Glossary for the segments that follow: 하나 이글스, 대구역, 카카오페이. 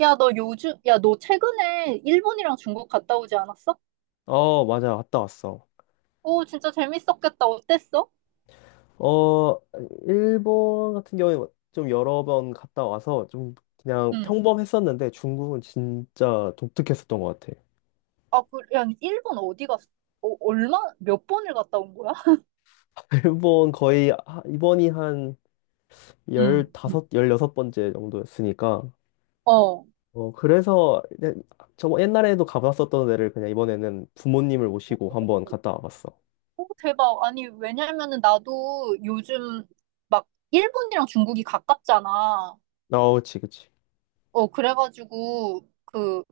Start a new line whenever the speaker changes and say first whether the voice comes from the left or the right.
right: 야, 너 최근에 일본이랑 중국 갔다 오지 않았어?
left: 어, 맞아. 갔다 왔어.
right: 오, 진짜 재밌었겠다. 어땠어?
left: 어, 일본 같은 경우에 뭐 좀 여러 번 갔다 와서 좀 그냥
right: 응.
left: 평범했었는데 중국은 진짜 독특했었던 것 같아.
right: 아, 일본 어디 갔어? 어, 몇 번을 갔다 온 거야?
left: 일본 거의 이번이 한
right: 응.
left: 15, 16번째 정도였으니까.
right: 어.
left: 어, 그래서 그냥 저 옛날에도 가봤었던 데를 그냥 이번에는 부모님을 모시고 한번 갔다 와봤어.
right: 오, 대박. 아니, 왜냐면은 나도 요즘 막 일본이랑 중국이 가깝잖아.
left: 어, 그치, 그치.
right: 어, 그래가지고, 그,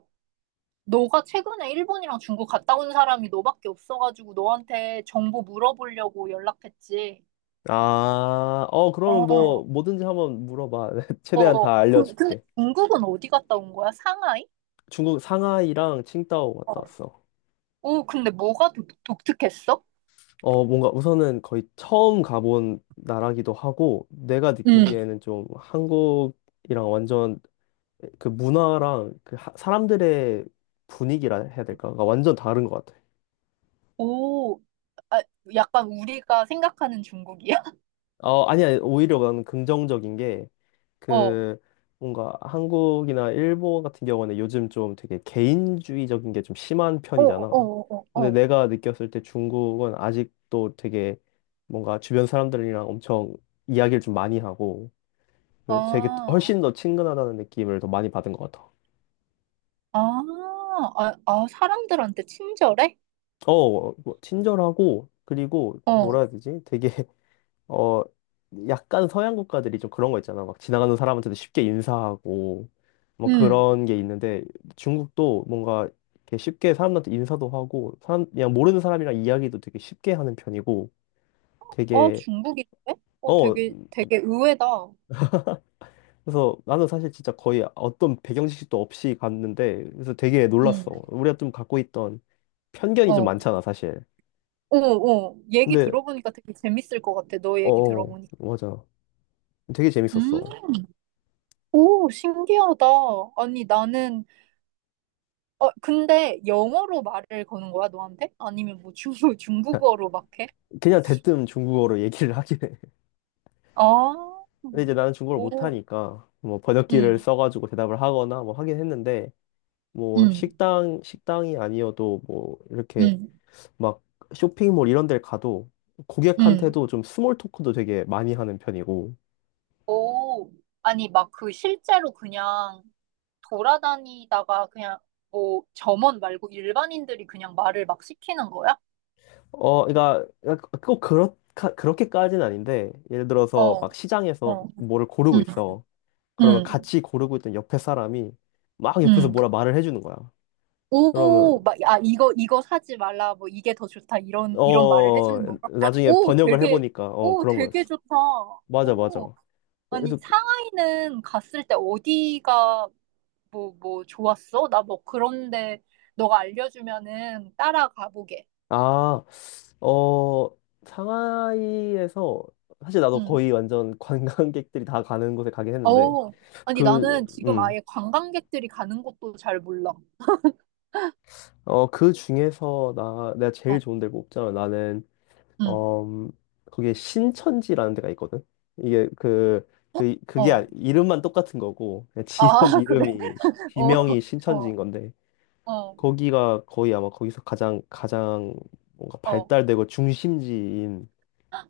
right: 너가 최근에 일본이랑 중국 갔다 온 사람이 너밖에 없어가지고 너한테 정보 물어보려고 연락했지.
left: 아, 어, 그러면 뭐
right: 어.
left: 뭐든지 한번 물어봐.
right: 어,
left: 최대한
right: 어.
left: 다
right: 근데
left: 알려줄게.
right: 중국은 어디 갔다 온 거야? 상하이?
left: 중국 상하이랑 칭다오 갔다
right: 어.
left: 왔어.
right: 오, 근데 뭐가 독, 독특했어?
left: 어, 뭔가 우선은 거의 처음 가본 나라기도 하고, 내가
right: 응.
left: 느끼기에는 좀 한국이랑 완전 그 문화랑 그 사람들의 분위기라 해야 될까? 그러니까 완전 다른 것 같아.
right: 오, 아, 약간 우리가 생각하는 중국이야?
left: 어, 아니, 아니, 오히려 나는 긍정적인 게,
right: 어.
left: 그 뭔가 한국이나 일본 같은 경우는 요즘 좀 되게 개인주의적인 게 좀 심한
right: 어, 어,
left: 편이잖아.
right: 어, 어.
left: 근데
right: 어.
left: 내가 느꼈을 때 중국은 아직도 되게 뭔가 주변 사람들이랑 엄청 이야기를 좀 많이 하고 그 되게
right: 아,
left: 훨씬 더 친근하다는 느낌을 더 많이 받은 것 같아.
right: 아, 아, 아, 사람들한테 친절해?
left: 어, 뭐 친절하고, 그리고 뭐라
right: 어.
left: 해야 되지? 되게 어, 약간 서양 국가들이 좀 그런 거 있잖아. 막 지나가는 사람한테도 쉽게 인사하고, 뭐
right: 응.
left: 그런 게 있는데, 중국도 뭔가 이렇게 쉽게 사람한테 인사도 하고, 그냥 모르는 사람이랑 이야기도 되게 쉽게 하는 편이고,
right: 어,
left: 되게,
right: 중국인데? 어,
left: 어,
right: 되게, 되게 의외다.
left: 그래서 나는 사실 진짜 거의 어떤 배경 지식도 없이 갔는데, 그래서 되게 놀랐어.
right: 응.
left: 우리가 좀 갖고 있던 편견이 좀
right: 어.
left: 많잖아, 사실.
right: 어, 어. 얘기
left: 근데,
right: 들어보니까 되게 재밌을 것 같아. 너
left: 어,
right: 얘기
left: 어,
right: 들어보니까.
left: 맞아. 되게 재밌었어.
right: 음. 오, 신기하다. 아니, 나는 어, 근데 영어로 말을 거는 거야, 너한테? 아니면 뭐 중국, 중국어로 막 해?
left: 그냥 대뜸 중국어로 얘기를 하긴 해.
right: 아,
left: 근데 이제 나는 중국어를
right: 오,
left: 못하니까 뭐 번역기를
right: 응,
left: 써가지고 대답을 하거나 뭐 하긴 했는데, 뭐
right: 응,
left: 식당이 아니어도 뭐 이렇게
right: 응,
left: 막 쇼핑몰 이런 데를 가도
right: 응.
left: 고객한테도 좀 스몰 토크도 되게 많이 하는 편이고.
right: 오, 아니, 막 그 실제로 그냥 돌아다니다가 그냥 뭐 점원 말고 일반인들이 그냥 말을 막 시키는 거야?
left: 어, 그러니까 꼭 그렇게까지는 아닌데, 예를 들어서
right: 어,
left: 막 시장에서
right: 어,
left: 뭐를
right: 응,
left: 고르고 있어. 그러면
right: 응,
left: 같이 고르고 있던 옆에 사람이 막 옆에서 뭐라
right: 응.
left: 말을 해주는 거야. 그러면
right: 오, 막, 아, 이거 사지 말라, 뭐, 이게 더 좋다, 이런 말을
left: 어,
right: 해주는 건가?
left: 나중에
right: 오,
left: 번역을
right: 되게,
left: 해보니까 어,
right: 오,
left: 그런
right: 되게
left: 거였어.
right: 좋다.
left: 맞아, 맞아.
right: 오, 아니,
left: 그래서
right: 상하이는 갔을 때 어디가, 뭐, 좋았어? 나 뭐, 그런데, 너가 알려주면은 따라가보게.
left: 아, 어, 상하이에서 사실 나도
right: 응.
left: 거의 완전 관광객들이 다 가는 곳에 가긴 했는데,
right: 오, 아니,
left: 그
right: 나는 지금
left: 음,
right: 아예 관광객들이 가는 곳도 잘 몰라.
left: 어, 그 중에서 나 내가 제일
right: 어,
left: 좋은 데를 꼽자면 나는
right: 응,
left: 어, 거기에 신천지라는 데가 있거든. 이게 그 그, 그게
right: 어.
left: 아니- 이름만 똑같은 거고 그냥
right: 아,
left: 지역
right: 그래?
left: 이름이
right: 어,
left: 지명이 신천지인
right: 어,
left: 건데.
right: 어,
left: 거기가 거의 아마 거기서 가장 가장 뭔가
right: 어.
left: 발달되고 중심지인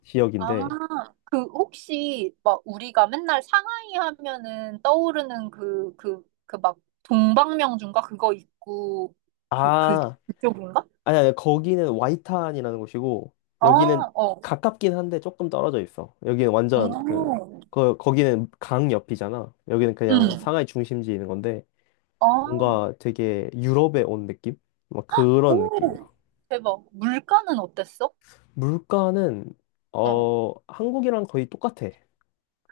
left: 지역인데.
right: 아, 그 혹시 막 우리가 맨날 상하이 하면은 떠오르는 그 막 동방명주인가 그거 있고 그 그
left: 아,
right: 그쪽인가?
left: 아니, 아니, 거기는 와이탄이라는 곳이고,
right: 아,
left: 여기는
right: 어.
left: 가깝긴 한데 조금 떨어져 있어. 여기는 완전 그,
right: 오.
left: 거기는 강 옆이잖아. 여기는 그냥
right: 응.
left: 상하이 중심지에 있는 건데,
right: 아.
left: 뭔가 되게 유럽에 온 느낌? 막 그런 느낌이야.
right: 오. 대박. 물가는 어땠어?
left: 물가는,
right: 어.
left: 어, 한국이랑 거의 똑같아.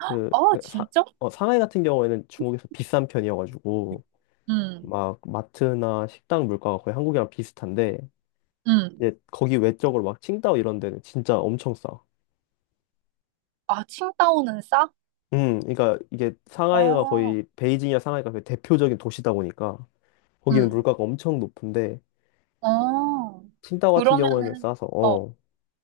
left: 그,
right: 아,
left: 사,
right: 진짜?
left: 어, 상하이 같은 경우에는 중국에서 비싼 편이어가지고,
right: 응.
left: 막 마트나 식당 물가가 거의 한국이랑 비슷한데,
right: 응.
left: 이제 거기 외적으로 막 칭다오 이런 데는 진짜 엄청 싸.
right: 아, 칭다오는 싸?
left: 그러니까 이게 상하이가
right: 아.
left: 거의 베이징이나 상하이가 거의 대표적인 도시다 보니까 거기는
right: 응.
left: 물가가 엄청 높은데
right: 어.
left: 칭다오 같은 경우에는
right: 그러면은
left: 싸서
right: 어.
left: 어.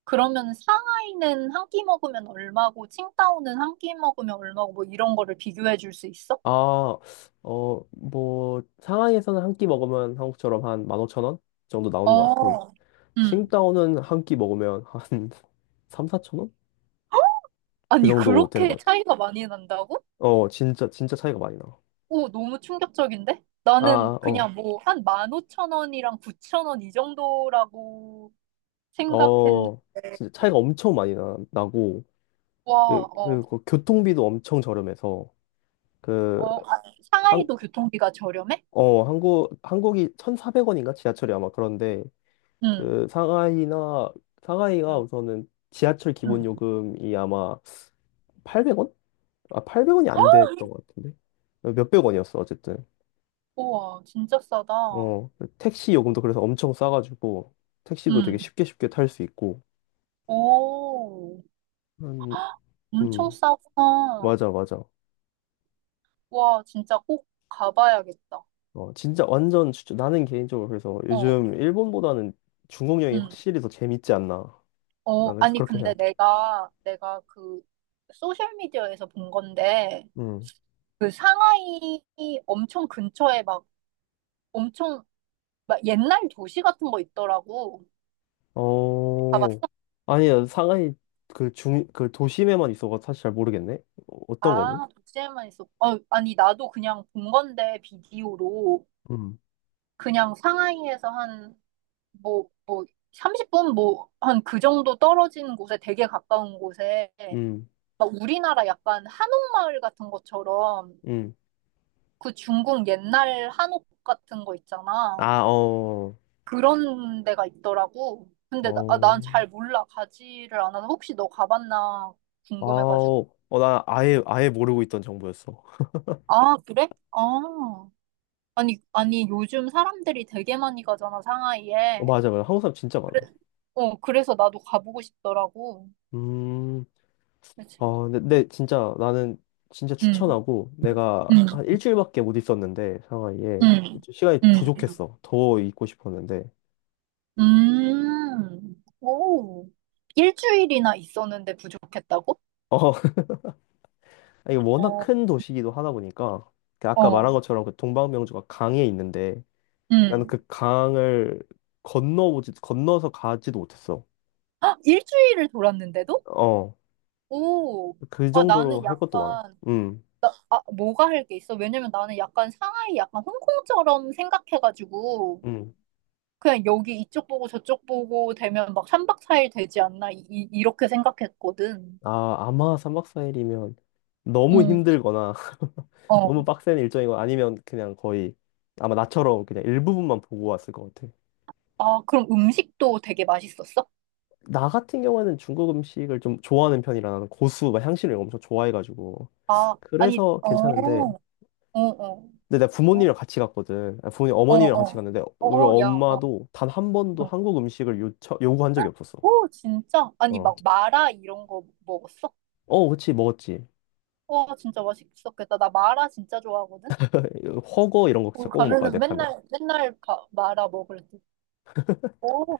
right: 그러면 상하이는 한 끼 먹으면 얼마고 칭다오는 한 끼 먹으면 얼마고 뭐 이런 거를 비교해 줄 수 있어?
left: 아, 어, 뭐 상하이에서는 한 끼 먹으면 한국처럼 한 15,000원 정도 나오는 것 같고,
right: 어. 음.
left: 칭다오는 한 끼 먹으면 한 3, 4,000원? 그
right: 아니,
left: 정도 되는
right: 그렇게
left: 것 같아.
right: 차이가 많이 난다고?
left: 어, 진짜 진짜 차이가 많이 나.
right: 오, 너무 충격적인데? 나는
left: 아, 어.
right: 그냥 뭐 한 15,000원이랑 9,000원 이 정도라고 생각했는데.
left: 어. 진짜 차이가 엄청 많이 나고, 그,
right: 와,
left: 그,
right: 어,
left: 그 교통비도 엄청 저렴해서. 그
right: 어, 아,
left: 한,
right: 상하이도 교통비가 저렴해?
left: 어, 한국이 1,400원인가? 지하철이 아마 그런데,
right: 응,
left: 그, 상하이가
right: 응,
left: 우선은 지하철 기본
right: 응.
left: 요금이 아마 800원? 아, 800원이 안 됐던 것 같은데? 몇백 원이었어, 어쨌든.
right: 우와, 진짜 싸다.
left: 어, 택시 요금도 그래서 엄청 싸가지고, 택시도 되게
right: 응.
left: 쉽게 쉽게 탈 수 있고,
right: 오,
left: 음,
right: 엄청
left: 음,
right: 싸구나.
left: 맞아, 맞아.
right: 와, 진짜 꼭 가봐야겠다.
left: 어, 진짜 완전 추천. 나는 개인적으로 그래서
right: 어,
left: 요즘 일본보다는 중국 여행이
right: 응.
left: 확실히 더 재밌지 않나.
right: 어,
left: 나는
right: 아니,
left: 그렇게
right: 근데
left: 생각해.
right: 내가 그, 소셜미디어에서 본 건데,
left: 음.
right: 그 상하이 엄청 근처에 막, 엄청, 막 옛날 도시 같은 거 있더라고.
left: 어,
right: 가봤어?
left: 아니야, 상하이 그 그 도심에만 있어가 사실 잘 모르겠네. 어, 어떤 거지?
right: 아, 도시에만 있어. 어, 아니, 나도 그냥 본 건데, 비디오로.
left: 음.
right: 그냥 상하이에서 한, 뭐, 30분, 뭐, 한 그 정도 떨어진 곳에, 되게 가까운 곳에,
left: 음,
right: 막 우리나라 약간 한옥마을 같은 것처럼
left: 음.
right: 그 중국 옛날 한옥 같은 거 있잖아.
left: 아, 어,
right: 그런 데가 있더라고. 근데 나, 아,
left: 어,
right: 난잘 몰라. 가지를 않아서 혹시 너 가봤나
left: 아,
right: 궁금해가지고.
left: 어, 어, 나 아예, 아예 모르고 있던 정보였어.
right: 아, 그래? 아. 아니, 아니, 요즘 사람들이 되게 많이 가잖아,
left: 어,
right: 상하이에.
left: 맞아, 맞아. 한국 사람 진짜 많아.
right: 그래, 어, 그래서 나도 가보고 싶더라고.
left: 음,
right: 그치?
left: 아, 근데 진짜 나는 진짜
right: 응,
left: 추천하고, 내가
right: 응,
left: 한 일주일밖에 못 있었는데, 상하이에.
right: 응,
left: 좀 시간이
right: 응.
left: 부족했어. 더 있고 싶었는데.
right: 오, 일주일이나 있었는데 부족했다고?
left: 어, 이게 워낙
right: 어,
left: 큰 도시이기도 하다 보니까 그 아까
right: 어,
left: 말한 것처럼 그 동방명주가 강에 있는데, 나는
right: 음.
left: 그 강을 건너보지 건너서 가지도 못했어.
right: 아, 일주일을 돌았는데도?
left: 어,
right: 오,
left: 그
right: 아,
left: 정도로
right: 나는
left: 할 것도 많아.
right: 약간,
left: 음,
right: 나, 아, 뭐가 할 게 있어? 왜냐면 나는 약간 상하이 약간 홍콩처럼 생각해가지고,
left: 음.
right: 그냥 여기 이쪽 보고 저쪽 보고 되면 막 삼박사일 되지 않나, 이, 이- 이렇게 생각했거든.
left: 아, 아마 3박 4일이면 너무
right: 음,
left: 힘들거나 너무
right: 어.
left: 빡센 일정이고, 아니면 그냥 거의 아마 나처럼 그냥 일부분만 보고 왔을 것 같아.
right: 아, 그럼 음식도 되게 맛있었어?
left: 나 같은 경우에는 중국 음식을 좀 좋아하는 편이라 나는 고수, 막 향신료 이런 거 엄청 좋아해가지고
right: 아, 아니,
left: 그래서 괜찮은데,
right: 어, 어, 어.
left: 근데 내가 부모님이랑 같이 갔거든. 아, 부모님
right: 어,
left: 어머님이랑 같이
right: 어.
left: 갔는데 우리
right: 어, 야, 어.
left: 엄마도 단 한 번도
right: 어.
left: 한국 음식을 요구한 적이 없었어.
right: 오, 진짜? 아니,
left: 어,
right: 막 마라 이런 거 먹었어?
left: 어, 그치 먹었지.
right: 와, 진짜 맛있었겠다. 나 마라 진짜 좋아하거든?
left: 허거 이런 거 진짜
right: 거기
left: 꼭 먹어야 돼
right: 가면은
left: 가면.
right: 맨날, 맨날 가, 마라 먹을 때. 오,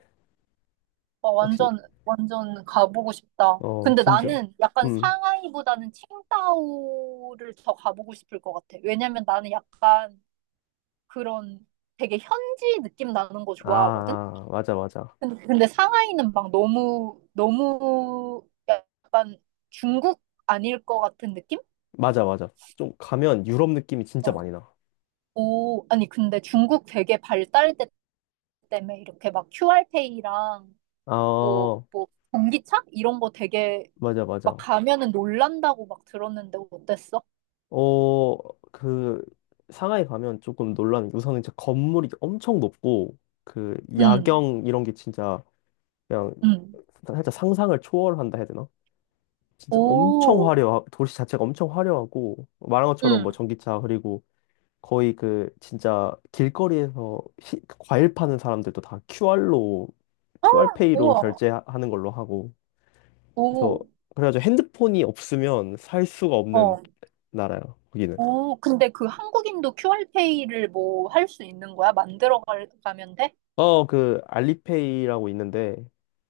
right: 와,
left: 역시
right: 완전, 완전 가보고 싶다.
left: 어,
right: 근데
left: 진짜.
right: 나는 약간
left: 음.
right: 상하이보다는 칭다오를 더 가보고 싶을 것 같아. 왜냐면 나는 약간 그런 되게 현지 느낌 나는 거
left: 아
right: 좋아하거든?
left: 아, 맞아 맞아
right: 근데 상하이는 막 너무, 너무 약간 중국 아닐 것 같은 느낌?
left: 맞아 맞아. 좀 가면 유럽 느낌이 진짜
right: 어,
left: 많이 나.
right: 오, 아니, 근데 중국 되게 발달됐 때문에 이렇게 막 QR페이랑
left: 아,
right: 뭐, 전기차? 이런 거 되게
left: 맞아
right: 막
left: 맞아.
right: 가면은 놀란다고 막 들었는데 어땠어?
left: 어, 그 상하이 가면 조금 놀라는 게, 우선은 진짜 건물이 엄청 높고 그
right: 응,
left: 야경 이런 게 진짜 그냥
right: 응.
left: 살짝 상상을 초월한다 해야 되나? 진짜 엄청
right: 오,
left: 도시 자체가 엄청 화려하고, 말한 것처럼 뭐
right: 응.
left: 전기차, 그리고 거의 그, 진짜 길거리에서 과일 파는 사람들도 다 QR로,
right: 아,
left: QR페이로
right: 우와.
left: 결제하는 걸로 하고, 그래서,
right: 오,
left: 그래가지고 핸드폰이 없으면 살 수가 없는
right: 어.
left: 나라야, 거기는.
right: 오, 근데 그 한국인도 QR페이를 뭐 할 수 있는 거야? 만들어 갈- 가면 돼?
left: 어, 그, 알리페이라고 있는데,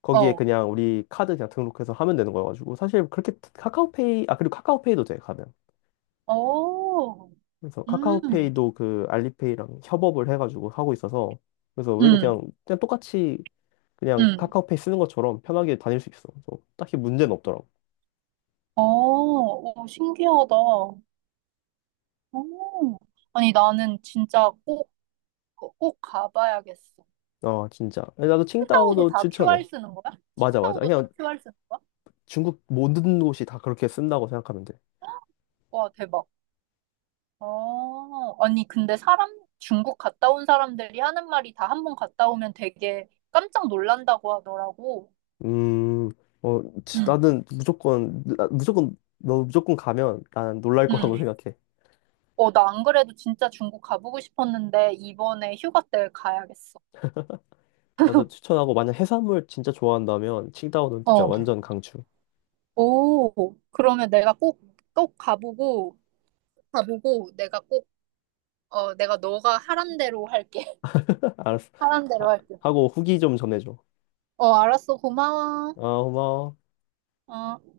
left: 거기에
right: 어.
left: 그냥 우리 카드 그냥 등록해서 하면 되는 거여가지고, 사실 그렇게 그리고 카카오페이도 돼, 가면.
right: 오,
left: 그래서
right: 음,
left: 카카오페이도 그 알리페이랑 협업을 해가지고 하고 있어서 그래서 우리도
right: 음,
left: 그냥 똑같이 그냥
right: 음,
left: 카카오페이 쓰는 것처럼 편하게 다닐 수 있어. 그래서 딱히 문제는 없더라고.
right: 오, 오, 신기하다. 오, 아니, 나는 진짜 꼭, 꼭 가봐야겠어.
left: 어, 진짜. 나도
right: 칭타오도
left: 칭다오도
right: 다 QR
left: 추천해.
right: 쓰는 거야?
left: 맞아 맞아.
right: 칭타오도 다
left: 그냥
right: QR 쓰는 거야?
left: 중국 모든 곳이 다 그렇게 쓴다고 생각하면 돼.
right: 와, 대박. 어, 아니, 중국 갔다 온 사람들이 하는 말이 다 한 번 갔다 오면 되게 깜짝 놀란다고 하더라고.
left: 음, 어
right: 응,
left: 나는 무조건 무조건 너 무조건 가면 난 놀랄 거라고
right: 응.
left: 생각해.
right: 어, 나 안 그래도 진짜 중국 가보고 싶었는데, 이번에 휴가 때 가야겠어.
left: 나도 추천하고 만약 해산물 진짜 좋아한다면 칭다오는 진짜
right: 어.
left: 완전 강추.
right: 오, 그러면 내가 꼭, 꼭 가보고, 가보고, 내가 꼭, 어, 내가 너가 하란 대로 할게.
left: 알았어.
right: 하란
left: 아,
right: 대로 할게.
left: 하고 후기 좀 전해줘.
right: 어, 알았어. 고마워.
left: 어, 고마워.
right: 어.